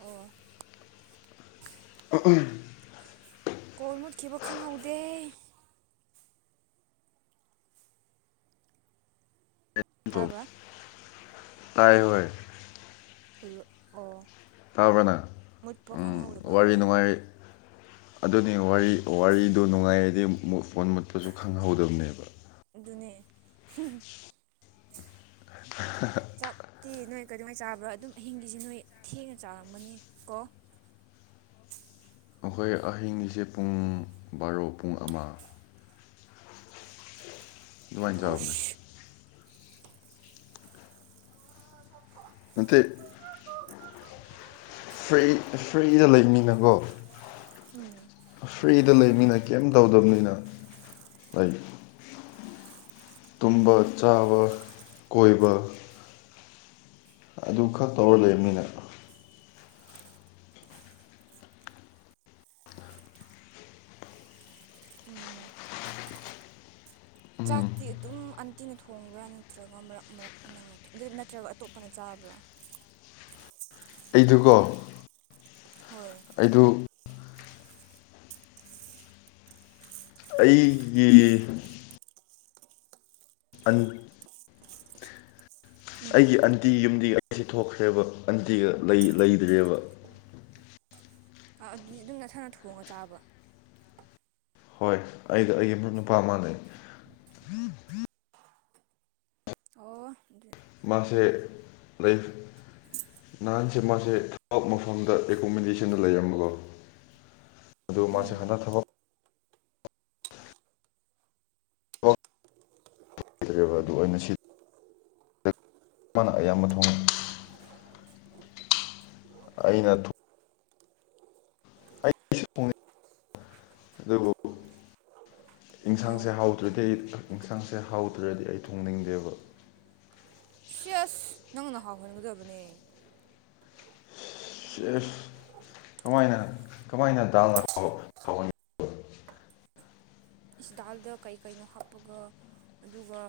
ꯑꯣ ꯑꯥ ꯎꯝ ꯀꯣꯜ ꯃꯨꯠꯈꯤꯕ ꯈꯪꯍꯧꯗꯦꯍꯦ ꯇꯧ ꯇꯥꯕ꯭ꯔꯥ ꯇꯥꯏ ꯍꯣꯏ ꯍꯜꯂꯣ ꯑꯣ ꯇꯥꯕ꯭ꯔ ꯅꯪ ꯃꯨꯠꯄ ꯎꯝ ꯈꯪꯍꯧꯗꯕ ꯋꯥꯔꯤ ꯑꯣꯏ ꯅꯨꯡꯉꯥꯏ ꯑꯗꯨꯅꯤ ꯋꯥꯔꯤ ꯋꯥꯔꯤꯗꯣ ꯅꯨꯡꯉꯥꯏꯔꯗꯤ ꯐꯣꯟ ꯃꯨꯠꯄꯁꯨ ꯈꯪꯍꯧꯗꯕꯅꯦꯕ ꯑꯗꯨꯅꯦ ꯆꯥꯛꯇꯤ ꯅꯣꯏ ꯀꯗꯧ ꯉꯩ ꯆꯥꯕ꯭ꯔꯥ ꯑꯗꯨꯝ ꯑꯍꯤꯡꯒꯤꯁꯤ ꯅꯣꯏ ꯊꯦꯡꯅ ꯆꯥꯔꯝꯒꯅꯤ ꯀꯣ ꯑꯩꯈꯣꯏ ꯑꯍꯤꯡꯁꯦ ꯄꯨꯡ ꯕꯥꯔꯣ ꯄꯨꯡ ꯑꯃ ꯑꯗꯨꯃꯥꯏ ꯆꯥꯕꯅꯦ ꯑꯍꯨꯁ ꯅꯠꯇꯦ ꯐ꯭ꯔꯤ ꯐ꯭ꯔꯤꯗ ꯂꯩꯃꯤꯅꯀꯣ ꯎꯝ ꯁꯤꯗ ꯂꯩꯕꯅꯤꯅ ꯀꯩꯝ ꯇꯧꯗꯕꯅꯤꯅ ꯂꯩ ꯇꯨꯝꯕ ꯆꯥꯕ ꯀꯣꯏꯕ ꯑꯗꯨ ꯈꯔ ꯇꯧꯔ ꯂꯩ ꯃꯤꯅ ꯎꯝ ꯆꯥꯛꯇꯤ ꯑꯗꯨꯝ ꯑꯟꯇꯤꯅ ꯊꯣꯡꯕ꯭ꯔꯥ ꯅꯠꯇ꯭ꯔꯒ ꯃꯔꯛ ꯃꯔꯛ ꯅꯪꯅ ꯅꯠꯇ꯭ꯔꯒ ꯑꯇꯣꯞꯄꯅ ꯆꯥꯕ꯭ꯔꯥ [inaudible] ꯑꯩꯗꯨꯒꯣ ꯍꯣꯏ ꯑꯩꯗꯨ ꯑꯩꯒꯤ ꯑꯟ ꯎꯝ ꯑꯩꯒꯤ ꯑꯟꯇꯤ ꯌꯨꯝꯗꯤ ꯁꯤ ꯊꯣꯛꯈ꯭ꯔꯦꯕ ꯑꯟꯇꯤꯒ ꯂꯩꯗ꯭ꯔꯦꯕ ꯑꯗꯨꯗꯤ ꯑꯗꯨꯝ ꯅꯁꯥꯅ ꯊꯣꯡꯉꯒ ꯆꯥꯕ ꯍꯣꯏ ꯑꯩ ꯑꯩꯒꯤ ꯃꯔꯨꯞ ꯅꯨꯄꯥ ꯃꯥꯥꯟꯅꯩ ꯑꯣ ꯃꯥꯁꯦ ꯂꯩ ꯅꯍꯥꯟꯁꯦ ꯃꯥꯁꯦ ꯊꯕꯛ ꯃꯐꯝꯗ ꯑꯦꯀꯣꯃꯤꯗꯦꯁꯟꯅ ꯂꯩꯔꯝꯃꯒꯣ ꯑꯗꯨ ꯃꯥꯁꯦ ꯎꯝ ꯍꯟꯗꯛ ꯊꯕꯛ ꯑꯗꯨ ꯑꯩꯅ ꯁꯤ ꯃꯥꯅ ꯑꯌꯥꯝꯕ ꯊꯣꯡꯉꯦ ꯑꯩꯅ ꯑꯩꯁꯨ ꯊꯣꯡꯉꯦ ꯑꯗꯨꯕꯨ ꯑꯦꯟꯁꯥꯡꯁꯦ ꯑꯣ ꯍꯥꯎꯗ꯭ꯔꯗꯤ ꯑꯩ ꯌꯦꯟꯁꯥꯡꯁꯦ ꯍꯥꯎꯗ꯭ꯔꯗꯤ ꯑꯩ ꯊꯣꯡꯅꯤꯡꯗꯦꯕ [inaudible] ꯁꯤ ꯑꯁ ꯅꯪꯅ ꯍꯥꯎꯍꯟꯒꯗꯕꯅꯦ ꯁꯤ ꯑꯁ ꯀꯃꯥꯏꯅ ꯀꯃꯥꯏꯅ ꯗꯥꯜꯅ ꯍꯥꯎꯍꯟ ꯏꯁ ꯗꯥꯜꯗ ꯀꯩ ꯀꯩꯅꯣ ꯍꯥꯞꯄꯒ ꯑꯗꯨꯒ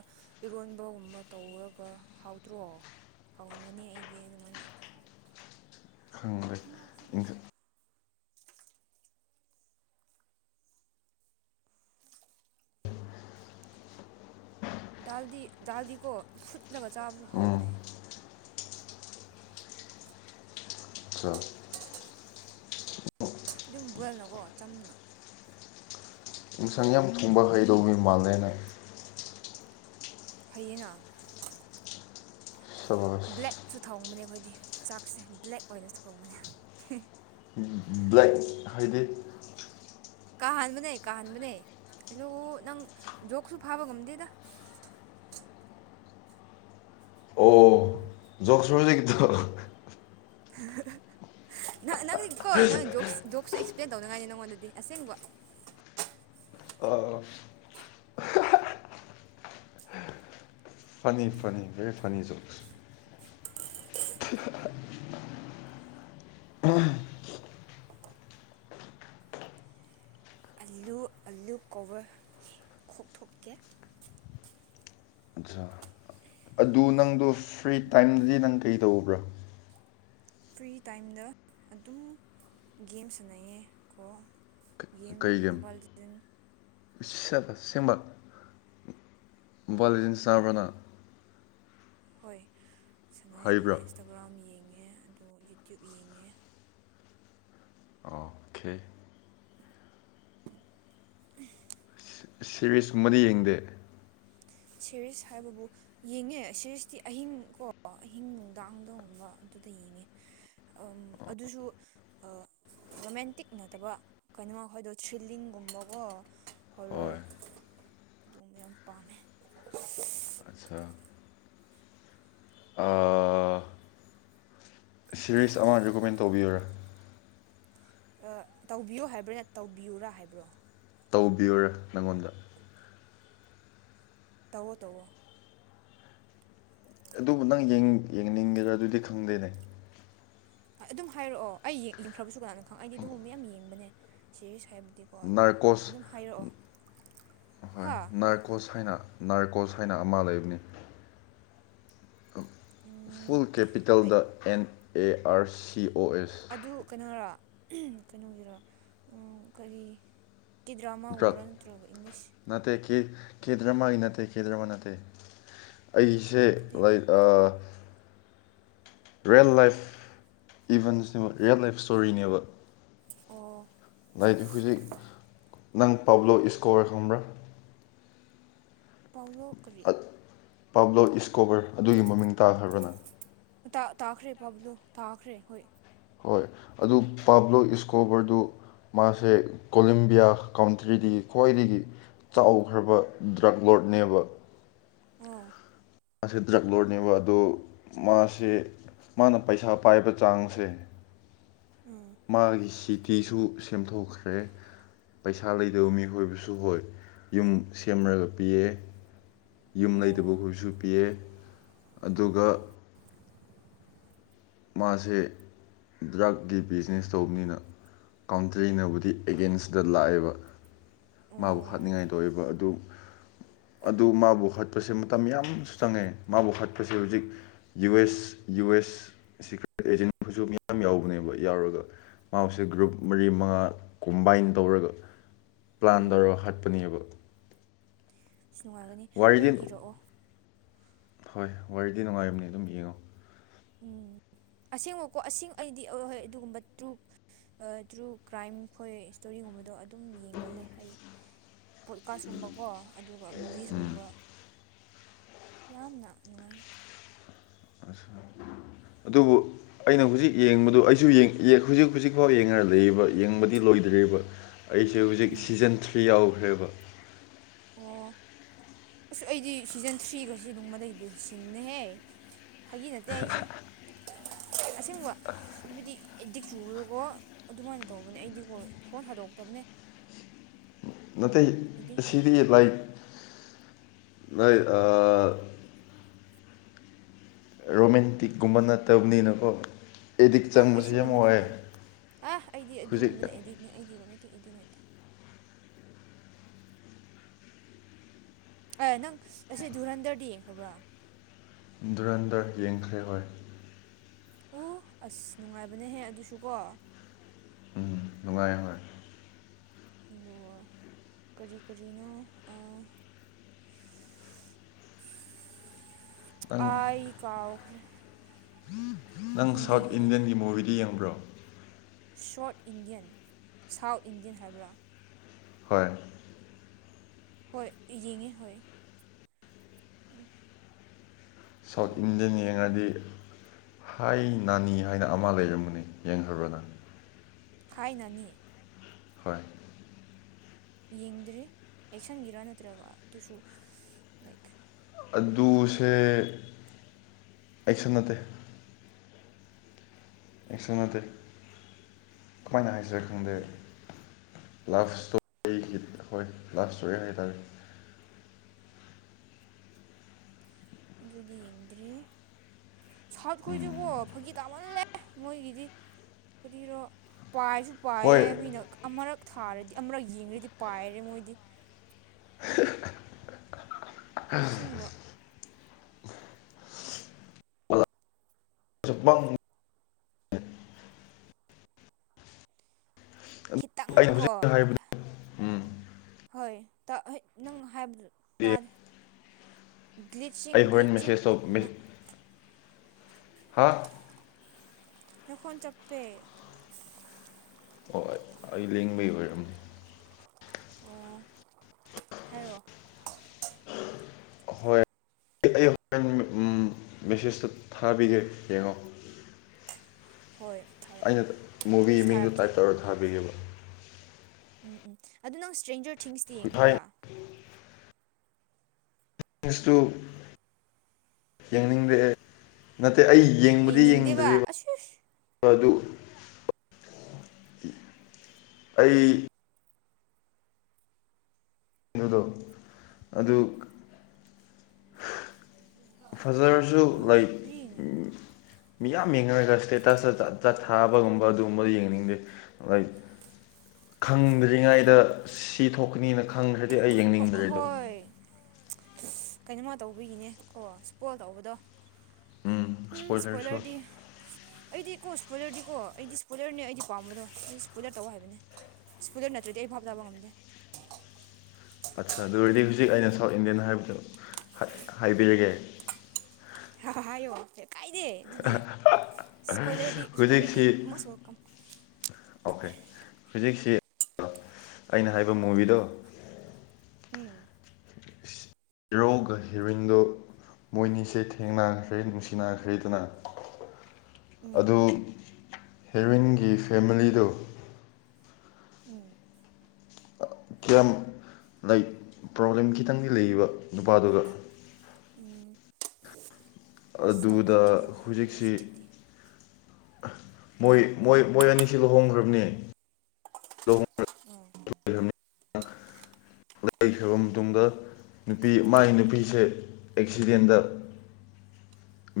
ꯏꯔꯣꯟꯕꯒꯨꯝꯕ ꯇꯧꯔꯒ ꯍꯥꯎꯇ꯭ꯔꯣ ꯍꯥꯎꯍꯟꯒꯅꯤ ꯑꯩꯗꯤ ꯑꯗꯨꯃꯥꯏꯅ ꯈꯪꯗꯦ ꯃꯥꯁꯨꯁꯦ ꯗꯥꯜꯗꯤ ꯗꯥꯜꯗꯤꯀꯣ ꯐꯨꯠꯂꯒ ꯆꯥꯕꯁꯨ ꯎꯝ ꯍꯥꯎꯕꯅꯦ ꯆꯥ ꯑꯗꯨꯝ ꯕꯣꯏꯅꯀꯣ ꯆꯝꯅ ꯏꯟꯁꯥꯡ ꯌꯥꯝ ꯊꯣꯡꯕ ꯍꯩꯗꯧ ꯃꯥꯜꯂꯦ ꯅꯪ ꯍꯩꯌꯦꯡꯅ ꯁꯕꯥꯁ ꯕ꯭ꯂꯦꯛꯁꯨ ꯊꯣꯡꯕꯅꯦ ꯑꯩꯈꯣꯏꯗꯤ ꯆꯥꯛꯁꯦ ꯕ꯭ꯂꯦꯛ ꯑꯣꯏꯅ ꯊꯣꯡꯕꯅꯦ ꯕ꯭ꯂꯦꯛ ꯍꯥꯏꯗꯤ ꯀꯍꯥꯟꯕꯅꯦ ꯀꯍꯥꯟꯕꯅꯦ ꯍꯜꯂꯣꯑꯣ ꯅꯪ ꯖꯣꯛꯈꯨꯜ ꯐꯥꯕ ꯉꯝꯗꯦꯗ [unintelligible] [unintelligible] ꯅꯪꯗꯤꯀꯣ ꯖꯣꯛ ꯗꯣꯒ ꯁꯨ ꯑꯦ ꯄ꯭ꯂꯦꯟ ꯇꯧꯅꯉꯥꯏꯅꯤ ꯅꯪꯉꯣꯟꯗꯗꯤ ꯑꯁꯦꯡꯕ ꯐꯅꯤ ꯐꯅꯤ ꯕꯦꯔꯤ ꯐꯅꯤ ꯖꯣꯛ [unintelligible] ꯑꯂꯨ ꯑꯂꯨ ꯀꯣꯕꯔ ꯈꯣꯛꯊꯣꯛꯀꯦ ꯑꯠꯆꯥ ꯑꯗꯨ ꯅꯪꯗꯣ ꯐ꯭ꯔꯤ ꯇꯥꯏꯝꯗꯤ ꯅꯪ ꯀꯩꯗꯧꯕ꯭ꯔꯥ ꯐ꯭ꯔꯤ ꯇꯥꯏꯝꯗ ꯑꯗꯨꯝ ꯒꯦꯝ ꯁꯥꯟꯅꯩꯑꯌꯦ ꯀꯣ ꯒꯦꯝ ꯃꯣꯕꯥꯜ ꯂꯤꯖꯦꯟ [unintelligible] ꯑꯁꯦꯡ ꯕꯥ ꯃꯣꯕꯥꯜ ꯂꯤꯖꯦꯟ ꯁꯥꯟꯅꯕꯔꯥ ꯅꯥ ꯍꯣꯏ ꯁꯥꯟꯅꯩ ꯍꯩꯕ꯭ꯔꯥ ꯑꯗꯨꯒ ꯏꯟꯁꯇꯥꯒ꯭ꯔꯥꯝ ꯌꯦꯡꯉꯦ ꯌꯦꯡꯑꯦ ꯑꯗꯣ ꯌꯨ ꯇꯨꯕ ꯌꯦꯡꯑꯦ ꯑꯣꯀꯦ ꯁꯦꯔꯤꯁ ꯀꯨꯝꯕꯗꯤ ꯌꯦꯡꯗꯦ ꯁꯦꯔꯤꯁ ꯍꯥꯏꯕꯕꯨ ꯌꯦꯡꯉꯦ ꯁꯦꯔꯤꯁꯇꯤ ꯑꯍꯤꯡ ꯀꯣ ꯑꯍꯤꯡ ꯅꯨꯡꯗꯥꯡꯗꯒꯨꯝꯕ ꯗꯨꯗꯥ ꯌꯦꯡꯉꯦ ꯑꯗꯨꯁꯨ ꯑꯥ ꯔꯣꯃꯦꯟꯇꯤꯛ ꯅꯠꯇꯕ ꯀꯩꯅꯣ ꯑꯈꯣꯏꯗꯣ ꯊ꯭ꯔꯤꯜꯂꯤꯡꯒꯨꯝꯕꯀꯣ ꯍꯣꯏ ꯍꯣꯔꯔ ꯑꯗꯨꯒꯨꯝꯕ ꯌꯥꯝ ꯄꯥꯝꯃꯦ [unintelligible] ꯑꯠꯆꯥ ꯁꯦꯔꯤꯁ ꯑꯃ ꯔꯤꯀꯣꯃꯦꯟ ꯇꯧꯕꯤꯌꯨꯔꯥ ꯑꯥ ꯇꯧꯕꯤꯌꯣ ꯍꯥꯏꯕꯩꯔꯥ ꯇꯧꯕꯤꯌꯨꯔꯥ ꯍꯥꯏꯕ꯭ꯔꯣ ꯇꯧꯕꯤꯌꯨꯔꯥ ꯅꯥꯉꯣꯟꯗ ꯇꯧꯋꯣ ꯇꯧꯋꯣ ꯑꯗꯨꯕꯨ ꯅꯪ ꯌꯦꯡꯅꯤꯡ ꯌꯦꯡꯅꯤꯡꯒꯦꯔꯥ ꯗꯨꯗꯤ ꯈꯪꯗꯦꯅꯦ ꯑꯗꯨꯝ ꯍꯥꯏꯔꯛꯑꯣ ꯑꯩ ꯌꯦꯡꯈ꯭ꯔꯕꯁꯨ ꯀꯅꯥꯅꯣ ꯈꯪ ꯑꯩꯗꯤ ꯑꯗꯨꯒꯨꯝꯕ ꯌꯥꯝ ꯌꯦꯡꯕꯅꯦ ꯁꯤꯔꯤꯁ ꯍꯥꯏꯕ ꯗꯤꯀꯣ ꯑꯗꯨꯝ ꯅꯥꯔꯀꯣꯁ ꯑꯗꯨꯝ ꯍꯥꯏꯔꯛꯑꯣ ꯍꯣꯏ ꯍꯥ ꯅꯥꯔꯀꯣꯁ ꯍꯥꯏꯅ ꯅꯥꯔꯀꯣꯁ ꯍꯥꯏꯅ ꯑꯃ ꯂꯩꯕꯅꯤ ꯐꯨꯜ ꯂꯥꯏꯛ ꯀꯦꯄꯤꯇꯦꯜꯗ N A R C O ꯑꯦꯁ ꯑꯗꯨ ꯀꯩꯅꯣꯔꯣ ꯀꯩꯅꯣꯒꯤꯔ ꯀꯔꯤ ꯀꯤ ꯗ꯭ꯔꯛ ꯗ꯭ꯔꯃꯥꯒꯨꯝꯕ꯭ꯔꯥ ꯅꯠꯇ꯭ꯔꯒ ꯏꯪꯂꯤꯁ ꯅꯠꯇꯦ ꯀꯦ ꯗꯔꯃꯥꯒꯤ ꯅꯠꯇꯦ ꯀꯦ ꯗꯔꯃꯥ ꯅꯠꯇꯦ ꯑꯩꯁꯦ ꯑꯗꯨꯗꯤ ꯂꯥꯏꯛ ꯑꯥ ꯔꯤꯌꯦꯜ ꯂꯥꯏꯐ ꯏꯚꯦꯟꯁꯅꯦꯕ ꯔꯤꯌꯦꯜ ꯂꯥꯏꯐ ꯏꯁꯇꯣꯔꯤꯅꯦꯕ ꯑꯣ ꯂꯥꯛ ꯍꯧꯖꯤꯛ ꯅꯪ ꯄꯕ꯭ꯂꯣ ꯁꯀꯣꯔ ꯈꯪꯕ꯭ꯔꯥ ꯄꯥꯎꯂꯣ ꯀꯥꯔꯤ ꯑ- ꯄꯥꯕ꯭ꯂꯣ ꯏꯁꯀꯣꯕꯔ ꯑꯗꯨꯒꯤ ꯃꯃꯤꯡ ꯇꯥꯈ꯭ꯔꯕꯔꯥ ꯅꯪ ꯇꯥ ꯇꯥꯈꯔꯦ ꯄꯥꯕꯂꯣ ꯇꯥꯈꯔꯦ ꯍꯣꯏ ꯍꯣꯏ ꯑꯗꯨ ꯄꯥꯕ꯭ꯂꯣ ꯏꯁꯀꯣꯕꯔꯗꯨ ꯃꯥꯁꯦ ꯀꯣꯂꯝꯕꯤꯌꯥ ꯀꯥꯎꯟꯇ꯭ꯔꯤꯗꯒꯤ ꯈ꯭ꯋꯥꯏꯗꯒꯤ ꯆꯥꯎꯈ꯭ꯔꯕ ꯗ꯭ꯔꯛ ꯂꯣꯠꯅꯦꯕ ꯑꯣ ꯃꯥꯁꯦ ꯗ꯭ꯔꯛ ꯂꯣꯔꯅꯦꯕ ꯑꯗꯨ ꯃꯥꯁꯦ ꯃꯥꯅ ꯄꯩꯁꯥ ꯄꯥꯏꯕ ꯆꯥꯡꯁꯦ ꯎꯝ ꯐꯤꯁꯨ ꯁꯦꯝꯗꯣꯛꯈ꯭ꯔꯦ ꯄꯩꯁꯥ ꯂꯩꯗꯕ ꯃꯤꯍꯣꯏꯕꯁꯨ ꯍꯣꯏ ꯌꯨꯝ ꯁꯦꯝꯔꯥꯒ ꯄꯤꯌꯦ ꯌꯨꯝ ꯑꯣ ꯂꯩꯘꯕꯈꯣꯏꯁꯨ ꯄꯤꯌꯦ ꯑꯗꯨꯒꯥ ꯃꯥꯖꯦ ꯗ꯭ꯔꯛꯀꯤ ꯕꯤꯖꯤꯅꯦꯁ ꯇꯧꯕꯅꯤꯅꯥ ꯀꯥꯎꯟꯇ꯭ꯔꯤꯅꯕꯨꯗꯤ ꯑꯦꯒꯦꯟꯁꯇ ꯂꯥꯛꯑꯦꯕꯥ ꯃꯥꯕꯨ ꯑꯣ ꯍꯥꯠꯅꯤꯡꯉꯥꯏ ꯗꯥ ꯑꯣꯏꯋꯕꯥ ꯑꯗꯨ ꯑꯗꯨ ꯃꯥꯕꯨ ꯍꯥꯠꯄꯁꯦ ꯃꯇꯝ ꯌꯥꯝꯅꯁꯨ ꯆꯪꯉꯦ ꯃꯥꯕꯨ ꯍꯥꯠꯄꯁꯦ ꯍꯧꯖꯤꯛ ꯌꯨ ꯑꯦꯁ ꯢꯌꯨ ꯑꯦꯁ ꯁꯤꯀ꯭ꯔꯦꯠ ꯑꯦꯖꯦꯟꯁꯨ ꯃꯤꯌꯥꯝ ꯌꯥꯎꯕꯅꯦꯕꯥ ꯌꯥꯎꯔꯒꯥ ꯃꯥꯁꯦ ꯒ꯭ꯔꯨꯨꯨꯨꯞ ꯃꯔꯤ ꯃꯉꯥ ꯀꯨꯝꯕꯥꯏꯠ ꯄ ꯎꯝ ꯇ ꯍꯥ [inaudible] ꯁꯤ ꯅꯨꯡꯉꯥꯏꯒꯅꯤ ꯍꯣꯔꯦꯟ ꯏꯔꯛꯑꯣ ꯍꯣꯏ ꯋꯥꯔꯤꯗꯤ ꯅꯨꯡꯉꯥꯏꯕꯅꯤ ꯑꯗꯨꯝ ꯌꯦꯡꯉꯣ ꯎꯝ ꯑꯁꯦꯡꯕꯀꯣ ꯑꯁꯤꯡ ꯑꯩꯗꯤ ꯑꯩꯍꯣꯏ ꯑꯗꯨꯒꯨꯝꯕ ꯇ꯭ꯔꯨꯞ ꯑꯊ꯭ꯔꯨ ꯀ꯭ꯔꯥꯏꯝ ꯈꯣꯏ ꯏꯁꯇꯣꯔꯤꯒꯨꯝꯕꯗꯣ ꯑꯗꯨꯝ ꯌꯦꯡꯒꯜꯂꯦ ꯑꯩ ꯄꯣꯠꯀꯥꯁꯀꯨꯝꯕꯀꯣ ꯑꯗꯨꯒ ꯃꯨꯚꯤꯁꯒꯨꯝꯕ ꯌꯥꯝꯅꯥ ꯅꯨꯡꯉꯥꯏꯌꯦ [inaudible] ꯑꯩꯅ ꯍꯧꯖꯤꯛ ꯌꯦꯡꯕꯗꯨ ꯑꯩꯖꯨ ꯌꯦꯡꯍꯧꯖꯤꯛ ꯍꯧꯖꯤꯛꯐꯥꯎ ꯌꯦꯡꯉꯔꯤꯕꯥ ꯌꯦꯡꯕꯗꯤ ꯂꯣꯏꯗ꯭ꯔꯤꯕꯥ ꯑꯩꯁꯦ ꯍꯧꯖꯤꯛ ꯎꯝ ꯁꯤꯖꯟ ꯊ꯭ꯔꯤ ꯌꯥꯎꯈ꯭ꯔꯦꯕꯥ ꯑꯣ ꯑꯁ ꯑꯩꯗꯤ ꯁꯤꯖꯟ ꯊ꯭ꯔꯤꯒꯁꯤ ꯗꯨꯝꯃꯗꯩ ꯂꯣꯏ ꯁꯤꯟꯕꯅꯦꯍꯦ ꯐꯥꯒꯤ ꯅꯠꯇꯦ ꯑꯩꯖꯦ ꯑꯁꯦꯡꯕꯥ ꯍꯥꯏꯕꯗꯤ ꯑꯦꯗꯤꯛ ꯆꯨꯔꯥꯀꯣ ꯑꯗꯨꯃꯥꯏꯅꯥ ꯇꯧꯕꯅꯦ ꯑꯩꯗꯤꯀꯣ ꯐꯣꯟ ꯊꯥꯗꯣꯛꯇꯕꯅꯦ ꯑꯦꯗꯤꯛ ꯆꯨꯔꯗꯤ [inaudible] [inaudible] ꯔꯣꯃꯦꯟꯇꯤꯛꯀꯨꯝꯕꯥ ꯅꯠꯇꯕꯅꯤꯅꯥꯀꯣ ꯑꯥ ꯑꯩꯁꯨ ꯔꯣꯃꯦꯟꯇꯤꯛ ꯄꯥꯝꯃꯤ ꯑꯥ ꯑꯩꯗꯤ ꯍꯧꯖꯤꯛ ꯑꯗꯨꯒꯨꯝꯕꯗꯤ ꯑꯦꯗꯤꯛꯅꯤ ꯑꯩꯗꯤ ꯔꯣꯃꯦꯟ ꯏꯗꯤꯛ ꯅꯠꯇꯦ ꯇꯤꯛ ꯑꯥ ꯅꯪ ꯑꯁꯤ ꯙꯨꯔꯥꯟꯗꯔꯗꯤ ꯌꯦꯡꯈ꯭ꯔꯥꯕꯔꯥ ꯙꯨꯔꯥꯟꯗꯔ ꯌꯦꯡꯈ꯭ꯔꯦ ꯍꯣꯏ ꯎ ꯑꯥꯁ ꯅꯨꯡꯉꯥꯏꯕꯅꯦꯍꯦ ꯑꯗꯨꯁꯨ ꯀꯣ ꯎꯝ ꯅꯨꯡꯉꯥꯏ ꯍꯣꯏ [inaudible] ꯑꯥ ꯅꯪ ꯑꯩ ꯀꯥꯎꯥꯈꯔꯦ ꯅꯪ ꯁꯥꯎꯠ ꯏꯟꯘꯤꯌꯥꯟꯒꯤ ꯃꯨꯚꯤꯘꯨ ꯌꯦꯡꯕꯔꯣ ꯁꯣꯔꯠ ꯏꯟꯗꯤꯌꯥꯟ ꯁꯥꯎꯠ ꯏꯟꯗꯤꯌꯥꯟ ꯍꯥꯏꯕ꯭ꯔꯥ ꯍꯣꯌ ꯍꯣꯌ ꯌꯦꯡꯉꯦ ꯍꯣꯏ [inaudible] ꯁꯥꯎꯠ ꯌꯦꯡꯉꯦ ꯏꯟꯗꯤꯌꯥꯟ ꯌꯦꯡꯉꯥꯗꯤ ꯍꯥꯏ ꯅꯥꯅꯤ ꯍꯥꯏꯅꯥ ꯑꯃꯥ ꯂꯩꯔꯝꯕꯅꯦ ꯌꯦꯡꯈ꯭ꯔꯥꯕꯔꯥ ꯅꯪ ꯍꯥꯌ ꯅꯥꯅꯤ ꯍꯣꯌ ꯌꯦꯡꯗ꯭ꯔꯤ ꯌꯩꯁꯤꯟꯒꯤꯔꯥ ꯅꯠꯇ꯭ꯔꯒꯥ ꯑꯗꯨꯁꯨ ꯂꯥꯏꯛ ꯑꯥꯗꯨꯁꯦ ꯀꯩꯁꯨ ꯅꯠꯇꯦ ꯑꯩꯁꯨ ꯅꯠꯇꯦ ꯀꯃꯥꯏꯅ ꯍꯥꯏꯁꯤꯔꯥ ꯈꯪꯗꯦ ꯑꯗꯨꯝ ꯂꯞ ꯏꯁꯇꯣꯔꯤꯒꯤ ꯍꯣꯌ ꯂꯞ ꯏꯁꯇꯣꯔꯤ ꯍꯥꯏ ꯇꯥꯔꯦ ꯑꯗꯨꯗꯤ ꯌꯦꯡꯗ꯭ꯔꯤ ꯁꯥꯔꯈꯣꯏꯁꯨꯀꯣ ꯐꯥꯒꯤ ꯇꯥꯃꯜꯂꯦ ꯑꯦ ꯃꯣꯏꯒꯤꯗꯤ ꯀꯔꯤꯔꯣ ꯄꯥꯏꯁꯨ ꯍꯣꯏ ꯄꯥꯏꯌꯦ ꯃꯤꯅ ꯑꯃꯨꯔꯛ ꯊꯥꯔꯗꯤ ꯑꯃꯛ ꯌꯦꯡꯈꯗꯤ ꯄꯥꯏꯔꯦ ꯃꯣꯏꯗꯤ ꯑꯁꯦꯡꯕ [unintelligible] ꯁꯨꯕꯥ ꯑꯩꯅ ꯈꯤꯇꯪꯀꯣ ꯍꯧꯖꯤꯛ ꯍꯥꯏꯕꯗꯣ ꯎꯝ ꯍꯣꯏ ꯅꯪ ꯍꯥꯏꯕ ꯇꯗꯦ ꯒ꯭ꯂꯤꯆꯡ ꯑꯩ ꯍꯣꯔꯦꯟ ꯒ꯭ꯂꯤꯆꯤꯡ ꯃꯦꯁꯦꯖ ꯇꯧ ꯅ ꯃꯦꯁ ꯍꯥ ꯅꯈꯣꯟ ꯆꯞꯄꯦ ꯍꯣꯏ ꯑꯩ ꯂꯦꯡꯕꯒꯤ ꯑꯣꯏꯔꯝꯃꯦ ꯑꯣ ꯍꯥꯏꯔꯛꯑꯣ ꯍꯣꯏ ꯑꯩ ꯍꯣꯔꯦꯟ ꯃꯦꯁꯦꯖꯇ ꯊꯥꯕꯤꯒꯦ ꯌꯦꯡꯉꯣ ꯍꯣꯏ ꯊꯥꯔꯛꯑꯣ ꯑꯩꯅ ꯑꯩꯁꯨ ꯃꯨꯚꯤꯒꯤ ꯃꯤꯡꯗꯨ ꯊꯥꯔꯛꯀꯦ ꯇꯥꯏꯞ ꯇꯧꯔꯒ ꯊꯥꯕꯤꯈꯤꯕ ꯎꯝ ꯎꯝ ꯑꯗꯨ ꯅꯪ ꯏꯁꯇ꯭ꯔꯦꯟꯖꯔ ꯊꯤꯡꯁꯇꯤ ꯍꯥꯏ ꯌꯦꯡꯈ꯭ꯔꯕ꯭ꯔꯥ ꯃꯤꯁꯇꯨ ꯌꯦꯡꯅꯤꯡꯗꯦꯑꯦ ꯅꯠꯇꯦ ꯑꯩ ꯌꯦꯡꯕꯨꯗꯤ ꯌꯦꯡꯅꯤꯡꯗꯦꯕ ꯌꯦꯡꯗ꯭ꯔꯤꯕ ꯑꯁ ꯑꯗꯨ ꯑꯩ ꯀꯩꯅꯣꯗꯣ ꯑꯗꯨ ꯐꯖꯕꯁꯨ ꯍꯣꯏ ꯂꯩ ꯔꯤꯡꯉꯦ ꯃꯤꯌꯥꯝ ꯌꯦꯡꯅꯔꯒ ꯏꯁꯇꯦꯇꯁꯇ ꯆꯠꯊꯥꯕꯒꯨꯝꯕ ꯑꯗꯨꯒꯨꯝꯕ ꯌꯦꯡꯅꯤꯡꯗꯦ ꯑꯩ ꯈꯪꯗ꯭ꯔꯤꯉꯩꯗ ꯁꯤ ꯊꯣꯛꯀꯅꯤꯅ ꯈ ꯐꯪꯈ꯭ꯔꯗꯤ ꯑꯩ ꯌꯦꯡꯅꯤꯡꯗꯔꯤꯗꯣ ꯀꯩꯅꯣꯝꯃ ꯇꯧꯕꯤꯒꯤꯅꯦ ꯀꯣ ꯁꯄꯣꯏꯜ ꯇꯧꯕꯗꯣ ꯎꯝ ꯏꯁꯄꯣꯏꯂꯔꯗꯤ ꯑꯩꯗꯤ ꯀꯣ ꯏꯁꯄꯣꯏꯂꯔꯗꯤꯀꯣ ꯑꯩꯗꯤ ꯏꯁꯄꯣꯏꯂꯔꯅꯦ ꯑꯩꯗꯤ ꯄꯥꯝꯕꯗꯣ ꯑꯩꯗꯤ ꯏꯁꯄꯣꯏꯂꯔ ꯇꯧ ꯍꯥꯏꯕꯅꯦ ꯁ꯭ꯄꯣꯏꯂꯔ ꯅꯠꯇ꯭ꯔꯗꯤ ꯑꯩ ꯚꯥꯕ ꯇꯥꯕ ꯉꯝꯗꯦ [inaudible] ꯑꯠꯁ ꯑꯗꯨ ꯑꯣꯏꯔꯗꯤ ꯍꯧꯖꯤꯛ ꯑꯩꯅ ꯁꯥꯎꯠ ꯏꯟꯗꯤꯌꯟ ꯍꯥꯏꯕꯗꯣ ꯍꯥꯏꯕꯤꯔꯒꯦ ꯍꯥ ꯍꯥ ꯍꯥꯏꯌꯣ ꯀꯥꯏꯗꯦ ꯑꯗꯨꯗꯤ ꯏꯁꯄꯣꯏꯂꯔꯗꯤ ꯏꯁꯄꯣꯏꯂꯔꯗꯤ ꯍꯧꯖꯤꯛꯁꯤ ꯃꯣꯁ ꯋꯦꯜꯀꯝ ꯑꯣꯀꯦ ꯁꯤ ꯑꯩꯅ ꯍꯥꯏꯕ ꯃꯨꯚꯤꯗꯣ ꯎꯝ ꯍꯦꯔꯣꯒ ꯍꯦꯔꯣꯏꯟꯗꯣ ꯃꯣꯏꯅꯤꯁꯦ ꯊꯦꯡꯅꯈ꯭ꯔꯦ ꯅꯨꯡꯁꯤꯅꯈ꯭ꯔꯦꯗꯅ ꯎꯝ ꯑꯗꯨ ꯍꯦꯔꯣꯏꯟꯒꯤ ꯐꯦꯃꯤꯂꯤꯗꯨ ꯎꯝ ꯀꯌꯥꯝ ꯂꯩ ꯄ꯭ꯔꯣꯕ꯭ꯂꯦꯝ ꯈꯤꯇꯪꯗꯤ ꯂꯩꯕ ꯅꯨꯄꯥꯗꯨꯒ ꯎꯝ ꯑꯁ ꯑꯗꯨꯗ ꯇꯧꯒꯟꯕꯅꯤꯅꯦ ꯑꯗꯨ ꯍꯧꯖꯤꯛꯁꯤ ꯁꯥꯎꯠꯇꯤ ꯃꯣꯏ ꯃꯣꯏ ꯑꯅꯤꯁꯤ ꯂꯨꯍꯣꯡꯈ꯭ꯔꯕꯅꯦ ꯑꯣ ꯂꯩꯈ꯭ꯔꯕ ꯃꯇꯨꯡꯗ ꯅꯨꯄꯤ ꯃꯥꯒꯤ ꯅꯨꯄꯤꯁꯦ ꯑꯦꯛꯁꯤꯗꯦꯟꯗ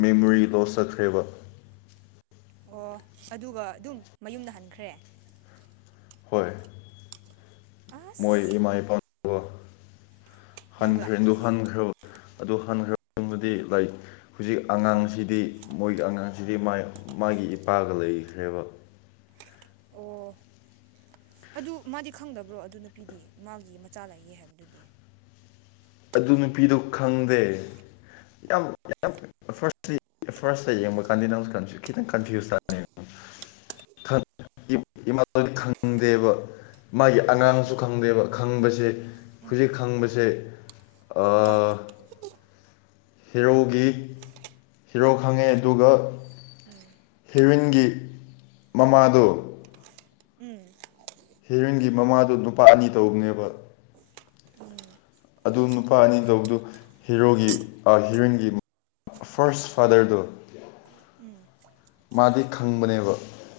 ꯃꯦꯃꯣꯔꯤ ꯂꯣꯁ ꯆꯠꯈ꯭ꯔꯦꯕ ꯑꯣ ꯑꯗꯨꯒ ꯑꯗꯨꯝ ꯃꯌꯨꯝꯗ ꯍꯟꯈ꯭ꯔꯦ ꯍꯣꯏ ꯃꯣꯏ ꯑꯁ ꯏꯃꯥꯏ ꯏꯄꯥ ꯂꯧꯕ ꯍꯟꯈ꯭ꯔꯦꯗꯨ ꯂꯥꯛꯄꯒꯤ ꯍꯟꯈ꯭ꯔꯕ ꯑꯗꯨ ꯍꯟꯈ꯭ꯔꯕꯗꯨꯗꯤ ꯂꯥꯏꯛ ꯍꯧꯖꯤꯛ ꯎꯝ ꯑꯉꯥꯡꯁꯤꯗꯤ ꯃꯣꯏꯒꯤ ꯑꯉꯥꯡꯁꯤꯗꯤ ꯃꯥꯒꯤ ꯏꯄꯥꯒ ꯂꯩꯈ꯭ꯔꯦꯕ ꯑꯣ [inaudible] ꯑꯗꯨ ꯃꯥꯗꯤ ꯈꯪꯗꯕ꯭ꯔꯣ ꯑꯗꯨ ꯅꯨꯄꯤꯗꯤ ꯃꯥꯒꯤ ꯃꯆꯥ ꯂꯥꯛꯌꯦ ꯍꯥꯏꯕꯗꯨꯗꯤ ꯑꯗꯨ ꯅꯨꯄꯤꯗꯣ ꯈꯪꯗꯦ ꯌꯥꯝ ꯌꯥꯝ ꯐꯥꯔ ꯐꯥꯔꯁꯇ ꯌꯦꯡꯕ ꯀꯥꯟꯗꯅ ꯈꯤꯇꯪ ꯀꯟꯐ꯭ꯌꯨꯁ ꯆꯠꯅꯤ ꯏꯃꯥ ꯈꯪꯗꯦꯕ ꯃꯥꯒꯤ ꯑꯉꯥꯡꯁꯨ ꯎꯝ ꯈꯪꯗꯦꯕ ꯈꯪꯕꯁꯦ ꯍꯧꯖꯤꯛ ꯈꯪꯕꯁꯦ ꯃꯄꯥꯥꯇ ꯍꯤꯔꯣꯒꯤ ꯍꯤꯔꯣ ꯈꯪꯉꯦ ꯑꯗꯨꯒ ꯍꯦꯔꯣꯏꯟꯒꯤ ꯃꯃꯥꯗꯨ ꯎꯝ ꯍꯦꯔꯣꯏꯟꯒꯤ ꯃꯃꯥꯗꯨ ꯅꯨꯄꯥ ꯑꯅꯤ ꯇꯧꯕꯅꯦꯕ ꯑꯗꯨ ꯅꯨꯄꯥ ꯑꯅꯤꯗꯧꯕꯗꯨ ꯍꯤꯔꯣꯒꯤ ꯑꯥ ꯍꯤꯔꯣꯏꯟꯒꯤ ꯐꯥꯔ꯭ꯁ ꯐꯥꯗꯔꯗꯨ ꯎꯝ ꯃꯥꯗꯤ ꯈꯪꯕꯅꯦꯕ